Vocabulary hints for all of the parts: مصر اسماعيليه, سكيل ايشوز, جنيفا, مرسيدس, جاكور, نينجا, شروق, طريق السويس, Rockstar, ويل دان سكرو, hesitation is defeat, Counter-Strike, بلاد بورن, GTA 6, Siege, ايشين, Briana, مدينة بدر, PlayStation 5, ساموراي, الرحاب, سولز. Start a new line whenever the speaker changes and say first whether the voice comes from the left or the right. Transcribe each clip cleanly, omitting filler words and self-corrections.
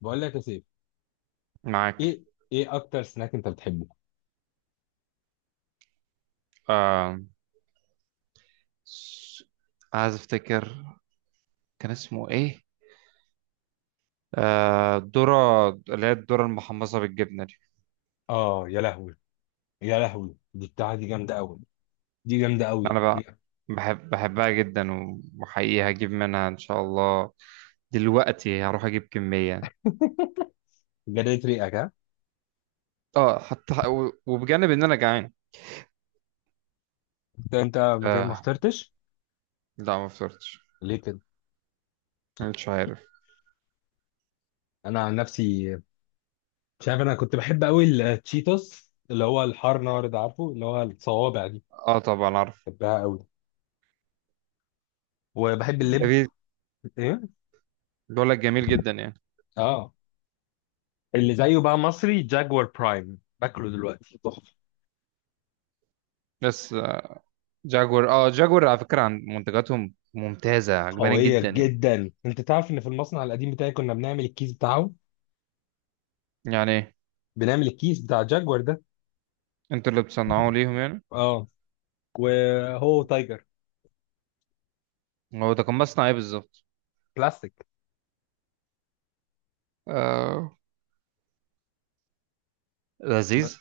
left: بقول لك يا سيف.
right: معاك.
left: ايه؟ ايه اكتر سناك انت بتحبه؟
right: آه... س- عايز افتكر كان اسمه ايه. الذرة اللي هي الذرة المحمصة بالجبنة دي.
left: اه، يا لهوي. يا لهوي، دي بتاعه دي جامده قوي. دي جامده قوي.
right: انا بقى بحبها جدا، وحقيقي هجيب منها ان شاء الله. دلوقتي هروح اجيب كمية.
left: جريت ريقك، ها؟
right: اه، حتى وبجانب ان انا جعان.
left: انت ما
right: آه...
left: فطرتش؟
right: لا، ما فطرتش.
left: ليه كده؟
right: مش عارف.
left: انا عن نفسي. مش عارف، انا كنت بحب قوي التشيتوس اللي هو الحار نار ده، عارفه اللي هو الصوابع دي؟
right: اه طبعا عارف.
left: بحبها قوي. وبحب اللب.
right: جميل.
left: ايه؟
right: بقول لك جميل جدا يعني.
left: اه. اللي زيه بقى مصري جاكوار برايم باكله دلوقتي تحفه.
right: بس، جاكور. اه، جاكور على فكرة، عن منتجاتهم ممتازة عجباني
left: قويه
right: جدا يعني.
left: جدا، انت تعرف ان في المصنع القديم بتاعي كنا بنعمل الكيس بتاعه.
right: يعني
left: بنعمل الكيس بتاع جاكوار ده.
right: انتوا اللي بتصنعوه ليهم يعني؟
left: اه. وهو تايجر.
right: هو ده كان مصنع ايه بالظبط؟
left: بلاستيك.
right: آه،
left: ما-
right: لذيذ.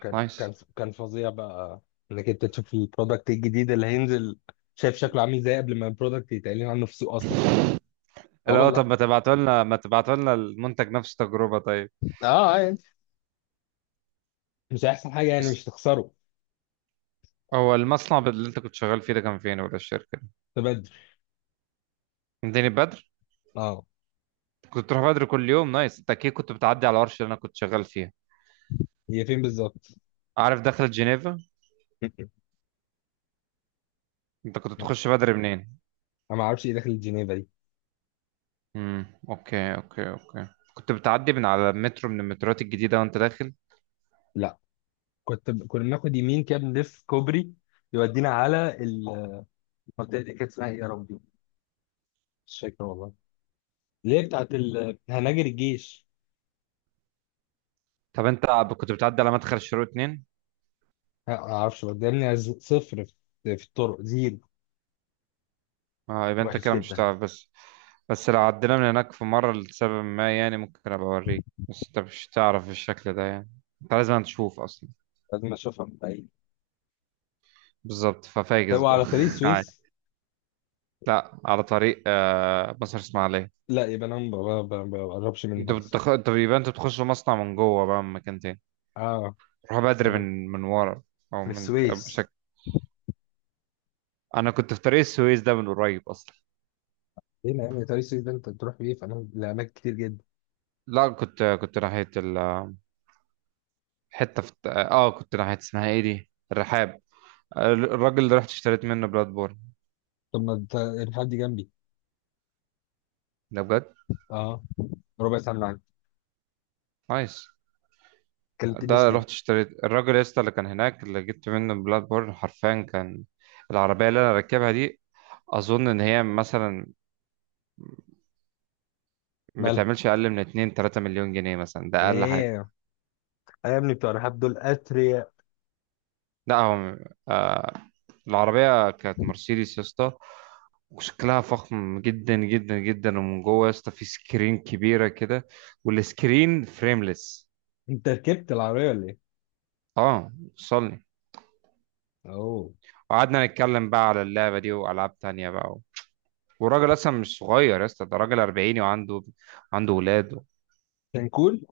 left: كان كان
right: نايس.
left: كان فظيع بقى. انك انت تشوف البرودكت الجديد اللي هينزل. شايف شكله عامل ازاي قبل ما البرودكت يتقال عنه في السوق اصلا. اه،
right: اللي هو طب
left: والله.
right: ما تبعتوا لنا المنتج نفس التجربة طيب.
left: اه، يعني. مش هيحصل حاجه، يعني
right: بس
left: مش تخسره.
right: هو المصنع اللي انت كنت شغال فيه ده كان فين ولا الشركة دي؟
left: تبدل.
right: مدينة بدر.
left: اه.
right: كنت بتروح بدر كل يوم. نايس. انت اكيد كنت بتعدي على الورشة اللي انا كنت شغال فيها.
left: هي فين بالظبط؟
right: عارف دخلة جنيفا؟ انت كنت تخش بدر منين؟
left: انا ما اعرفش ايه داخل جنيفا دي.
right: اوكي، اوكي، اوكي. كنت بتعدي من على مترو، من المتروات الجديدة وانت داخل؟
left: لا، كنت كنا بناخد يمين كده، بنلف كوبري. يودينا على المنطقه. دي كانت اسمها ايه يا ربي؟ مش فاكر والله. اللي هي بتاعت هناجر الجيش.
right: طب انت كنت بتعدي على مدخل شروق اتنين؟
left: لا، ما اعرفش، بدلني صفر في الطرق زيرو.
right: اه، يبقى انت
left: وحش
right: كده مش
left: جدا.
right: هتعرف بس. بس لو عدينا من هناك في مرة لسبب ما يعني ممكن ابقى اوريك، بس انت مش هتعرف بالشكل ده يعني. انت لازم تشوف اصلا.
left: لازم اشوفها من بعيد.
right: بالظبط، ففاجز
left: هو
right: بقى
left: على طريق
right: عادي.
left: السويس؟
right: لا، على طريق مصر اسماعيليه.
left: لا، يبقى انا ما ب- ب- ما بقربش منها اصلا.
right: انت يبقى انت بتخش مصنع من جوه بقى من مكان تاني.
left: اه.
right: تروح بدري
left: نعم.
right: من ورا. او
left: من
right: من
left: السويس.
right: بشكل. انا كنت في طريق السويس ده من قريب اصلا.
left: ايه يا عم، طريق السويس ده انت بتروح بيه فانا لاماكن كتير جدا.
right: لا، كنت ناحية حتة في، كنت ناحية اسمها ايه دي، الرحاب. آه، الراجل اللي رحت اشتريت منه بلاد بورن.
left: طب ما انت الحد جنبي.
right: ده بجد.
left: اه. ربع ساعه من عندي.
right: نايس.
left: ما
right: ده
left: كلمتنيش
right: رحت
left: ليه؟
right: اشتريت الراجل يا اسطى اللي كان هناك، اللي جبت منه بلاد بورن، حرفيا كان. العربية اللي انا راكبها دي اظن ان هي مثلا ما
left: مالها؟
right: بتعملش اقل من 2 3 مليون جنيه مثلا، ده
left: واو.
right: اقل حاجة.
left: يا ابني بتوع الرحاب دول اثرياء.
right: لا هو، آه، العربية كانت مرسيدس يا اسطى. وشكلها فخم جدا جدا جدا، ومن جوه يا اسطى في سكرين كبيرة كده. والسكرين فريمليس.
left: انت ركبت العربيه ولا ايه؟
right: اه، وصلني.
left: اوه.
right: وقعدنا نتكلم بقى على اللعبة دي وألعاب تانية بقى. والراجل اصلا مش صغير يا اسطى، ده راجل 40 وعنده، عنده ولاد.
left: كان كول.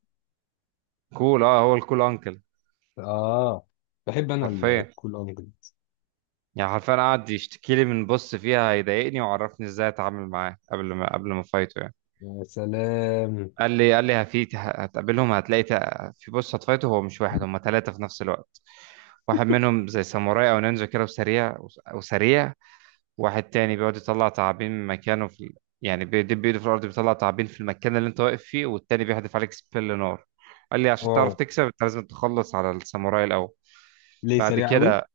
right: كول، اه هو الكول انكل.
left: اه. بحب انا.
right: حرفيا.
left: الكول انجلز.
right: يعني حرفيا قعد يشتكي لي من بص فيها هيضايقني، وعرفني ازاي اتعامل معاه قبل ما فايته يعني.
left: يا سلام.
right: قال لي هفي هتقابلهم هتلاقي في بص هتفايته، هو مش واحد، هم ثلاثة في نفس الوقت. واحد منهم زي ساموراي او نينجا كده، وسريع. وسريع. واحد تاني بيقعد يطلع تعابين من مكانه، في، يعني بيدب ايده في الارض بيطلع تعابين في المكان اللي انت واقف فيه. والتاني بيحدف عليك سبيل نار. قال لي عشان
left: واو.
right: تعرف تكسب انت لازم تخلص على الساموراي الاول.
left: ليه
right: بعد
left: سريع قوي؟
right: كده،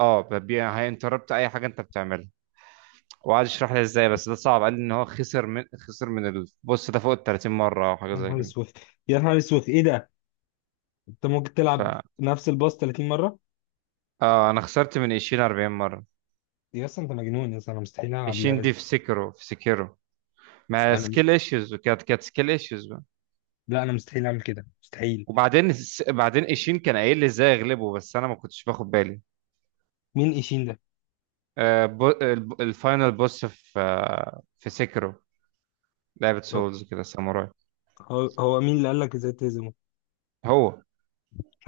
right: اه ببيع هينتربت اي حاجه انت بتعملها. وقعد يشرح لي ازاي، بس ده صعب. قال لي ان هو خسر من البوس ده فوق ال 30 مره او حاجه
left: يا
right: زي
left: نهار
right: كده.
left: اسود. يا نهار اسود، ايه ده؟ انت ممكن
right: ف،
left: تلعب نفس الباص 30 مره؟
right: اه انا خسرت من ايشين 40 مره.
left: يا اسطى، انت مجنون يا اسطى، انا مستحيل العب
right: ايشين
left: اللعبه دي.
right: دي في سكرو، في سكيرو. ما
left: انا
right: سكيل
left: مست...
right: ايشوز، وكانت سكيل ايشوز.
left: لا، انا مستحيل اعمل كده، مستحيل.
right: وبعدين بعدين ايشين كان قايل لي ازاي اغلبه، بس انا ما كنتش باخد بالي.
left: مين ايشين ده؟
right: آه، الفاينل بوس في، آه، في سيكرو. لعبة
left: هو.
right: سولز كده، ساموراي.
left: هو مين اللي قال لك ازاي تهزمه؟
right: هو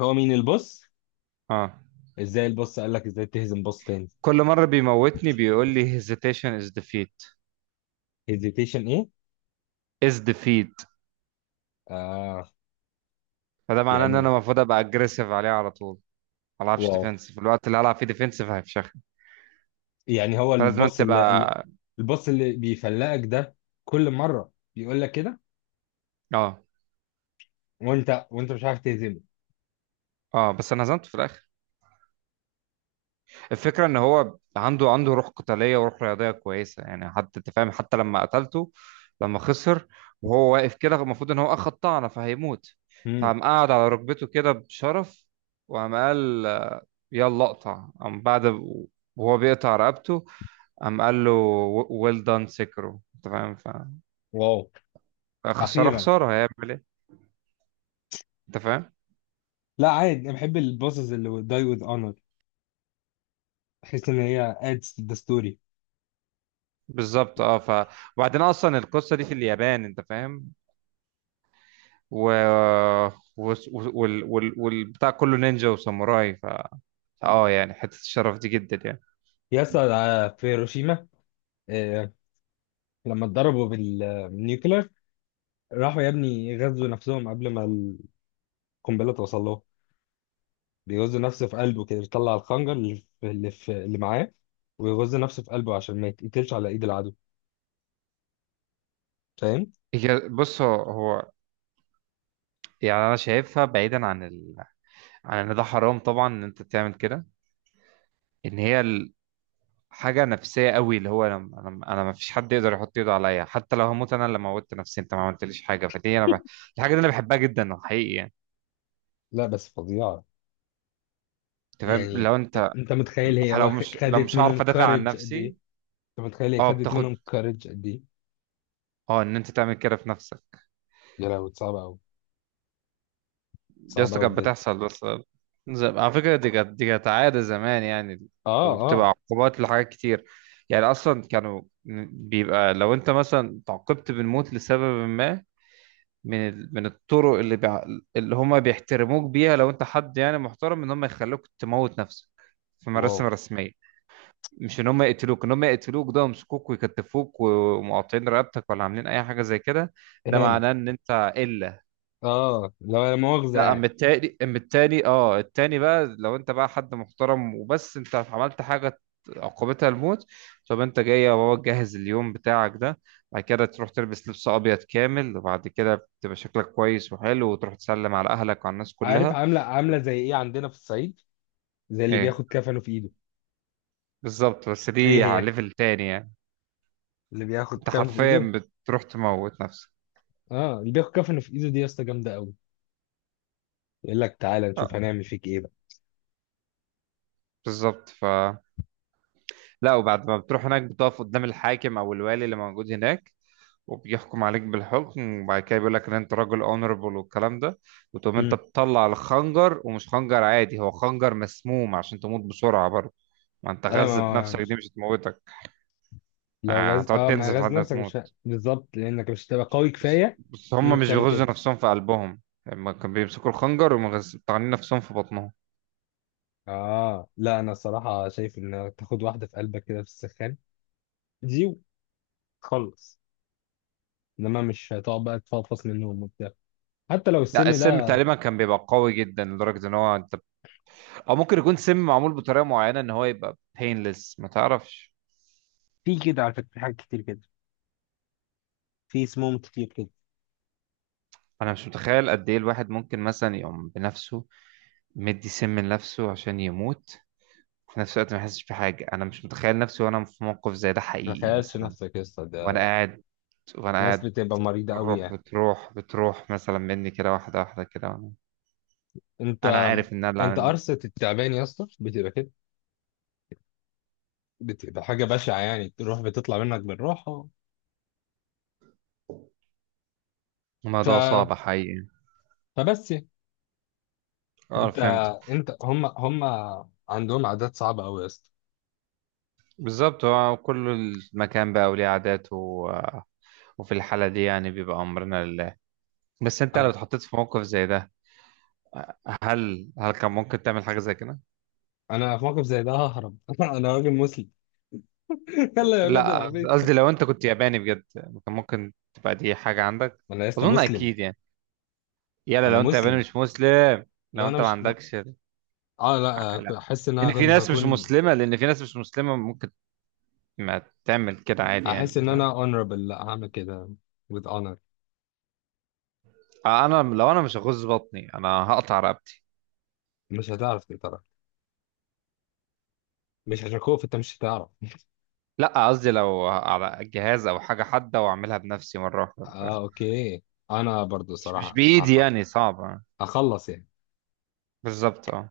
left: هو مين الباص؟
right: اه.
left: ازاي الباص قال لك ازاي تهزم باص تاني؟
right: كل مرة بيموتني بيقول لي hesitation is defeat.
left: هيزيتيشن ايه؟
right: is defeat.
left: آه.
right: فده معناه ان انا
left: يعني.
right: المفروض ابقى aggressive عليه على طول. ما العبش
left: واو.
right: ديفensive، الوقت اللي هلعب فيه ديفensive هيفشخني.
left: يعني هو
right: فلازم
left: الباص اللي
right: تبقى.
left: الباص اللي بيفلقك ده، كل مره بيقول لك كده؟
right: اه.
left: وانت مش عارف تهزمه؟
right: اه بس انا هزمته في الاخر. الفكرة ان هو عنده روح قتالية وروح رياضية كويسة يعني. حتى انت فاهم، حتى لما قتلته، لما خسر، وهو واقف كده المفروض ان هو اخد طعنة فهيموت،
left: امم.
right: فقام قاعد على ركبته كده بشرف. وقام قال يلا اقطع. قام بعد، وهو بيقطع رقبته، قام قال له ويل دان سكرو. انت فاهم
left: واو.
right: فخسارة،
left: اخيرا.
right: خسارة هيعمل ايه. انت فاهم.
left: لا، عادي، انا بحب البوسز اللي داي وذ اونر. بحس ان هي adds to the story.
right: بالظبط. اه، ف، وبعدين اصلا القصة دي في اليابان انت فاهم. و، والبتاع كله نينجا وساموراي. ف، اه يعني حتة الشرف دي جدا يعني.
left: يس، في هيروشيما. آه، لما اتضربوا بالنيوكلير، راحوا يا ابني غزوا نفسهم قبل ما القنبله توصل له. بيغزوا نفسه في قلبه كده، بيطلع الخنجر اللي في اللي معاه. ويغز نفسه في قلبه عشان ما يتقتلش على ايد العدو. فاهم؟
right: هي بص، هو يعني انا شايفها بعيدا عن عن ان ده حرام طبعا ان انت تعمل كده. ان هي حاجة نفسية قوي، اللي هو أنا ما فيش حد يقدر يحط ايده عليا، حتى لو هموت انا اللي موتت نفسي، انت ما عملتليش حاجة. فدي انا الحاجة دي انا بحبها جدا حقيقي يعني.
left: لا، بس فظيعه.
right: انت فاهم
left: يعني،
right: لو انت،
left: انت متخيل هي
right: لو مش، لو
left: خدت
right: مش
left: منهم
right: هعرف ادافع عن
left: كارج قد ايه؟
right: نفسي.
left: انت متخيل هي
right: اه
left: خدت
right: بتاخد.
left: منهم كارج قد ايه؟
right: اه، ان انت تعمل كده في نفسك.
left: يا لهوي، صعبه قوي.
right: يا
left: صعبه
right: اسطى
left: قوي
right: كانت
left: بجد.
right: بتحصل بس. على فكرة دي كانت، دي كانت عادة زمان يعني.
left: اه،
right: وبتبقى
left: آه.
right: عقوبات لحاجات كتير. يعني أصلا كانوا بيبقى، لو أنت مثلا تعاقبت بالموت لسبب ما من من الطرق اللي اللي هما بيحترموك بيها، لو أنت حد يعني محترم، إن هما يخلوك تموت نفسك في
left: واو.
right: مراسم رسمية. مش إن هما يقتلوك. إن هما يقتلوك ده يمسكوك ويكتفوك ومقاطعين رقبتك ولا عاملين أي حاجة زي كده، ده
left: اهانه.
right: معناه إن أنت إلا.
left: اه، لو لا مؤاخذه
right: لا،
left: يعني.
right: اما التاني، اما التاني بقى، لو انت بقى حد محترم وبس انت عملت حاجة عقوبتها الموت، طب انت جاي يا بابا تجهز اليوم بتاعك ده، بعد كده تروح تلبس لبس ابيض كامل، وبعد كده تبقى شكلك كويس وحلو، وتروح تسلم على اهلك وعلى الناس
left: عارف
right: كلها.
left: عامله زي ايه عندنا في الصعيد؟ زي اللي
right: ايه
left: بياخد كفنه في ايده.
right: بالظبط، بس
left: هي
right: دي على
left: هي
right: ليفل تاني يعني.
left: اللي بياخد
right: انت
left: كفنه في ايده.
right: حرفيا بتروح تموت نفسك.
left: اه، اللي بياخد كفنه في ايده دي يا اسطى جامده قوي. يقول لك تعالى نشوف
right: اه
left: هنعمل فيك ايه بقى.
right: بالظبط. ف، لا وبعد ما بتروح هناك، بتقف قدام الحاكم او الوالي اللي موجود هناك، وبيحكم عليك بالحكم. وبعد كده بيقول لك ان انت راجل اونربل والكلام ده، وتقوم انت
left: امم.
right: بتطلع الخنجر. ومش خنجر عادي، هو خنجر مسموم عشان تموت بسرعة برضه. ما انت
left: ايوه،
right: غزت
left: ما
right: نفسك دي
left: مش-
right: مش هتموتك.
left: لو
right: آه،
left: غاز،
right: هتقعد
left: ما
right: تنزف
left: غاز
right: لحد ما
left: نفسك مش ه-
right: تموت.
left: بالظبط، لانك مش هتبقى قوي
right: بس,
left: كفايه
right: بس هم
left: انك
right: مش
left: تعمل
right: بيغزوا
left: كده.
right: نفسهم في قلبهم، هم كانوا بيمسكوا الخنجر ومطعنين نفسهم في بطنهم.
left: اه، لا، انا الصراحه شايف ان تاخد واحده في قلبك كده في السخان دي وتخلص. انما مش هتقعد بقى تفضفض منهم وبتاع. حتى لو
right: لا،
left: السم
right: السم
left: ده.
right: تقريبا كان بيبقى قوي جدا لدرجة ان هو انت، او ممكن يكون سم معمول بطريقة معينة ان هو يبقى painless، ما تعرفش.
left: في كده على فكرة، في حاجات كتير كده. في سموم كتير كده.
right: انا مش متخيل قد ايه الواحد ممكن مثلا يقوم بنفسه، مدي سم لنفسه عشان يموت في نفس الوقت ما يحسش بحاجة. أنا مش متخيل نفسي وأنا في موقف زي ده
left: ما
right: حقيقي
left: تخيلش
right: مثلا،
left: نفسك يا اسطى
right: وأنا
left: ده.
right: قاعد وأنا
left: ناس
right: قاعد
left: بتبقى مريضة قوي
right: الروح
left: يعني.
right: بتروح مثلا مني كده واحدة واحدة كده، وأنا
left: انت
right: أنا عارف إن أنا اللي
left: انت
right: عامل ده.
left: قرصة التعبان يا اسطى بتبقى كده. بتبقى حاجة بشعة، يعني تروح بتطلع منك بالراحة. ف...
right: الموضوع صعب حقيقي.
left: فبس يعني.
right: أه
left: انت
right: فهمت.
left: انت هم عندهم عادات صعبة قوي يا اسطى.
right: بالظبط، هو كل المكان بقى وليه عاداته وفي الحالة دي يعني بيبقى أمرنا لله. بس أنت لو
left: انا
right: اتحطيت في موقف زي ده، هل كان ممكن تعمل حاجة زي كده؟
left: انا في موقف زي ده ههرب انا راجل مسلم. يلا يا ولاد
right: لا
left: العبيط.
right: قصدي، لو انت كنت ياباني بجد كان ممكن تبقى دي حاجة عندك.
left: انا يا اسطى
right: اظن
left: مسلم.
right: اكيد يعني. يلا،
left: انا
right: لو انت ياباني
left: مسلم.
right: مش مسلم، لو
left: لا، انا
right: انت ما
left: مش
right: عندكش
left: اه،
right: لا،
left: لا، احس ان انا
right: لان في
left: هكون
right: ناس مش
left: هكون
right: مسلمة، ممكن ما تعمل كده عادي
left: احس
right: يعني،
left: ان
right: تمام.
left: انا honorable، لا هعمل كده with honor.
right: آه، انا لو انا مش هغز بطني، انا هقطع رقبتي.
left: مش هتعرف تقترح. مش عشان خوف، انت مش هتعرف.
right: لا قصدي لو على جهاز او حاجة حادة واعملها بنفسي مرة واحدة،
left: اه،
right: تمام.
left: اوكي. انا برضو
right: مش، مش
left: صراحة
right: بايدي يعني صعبة.
left: هخلص يعني.
right: بالظبط، اه.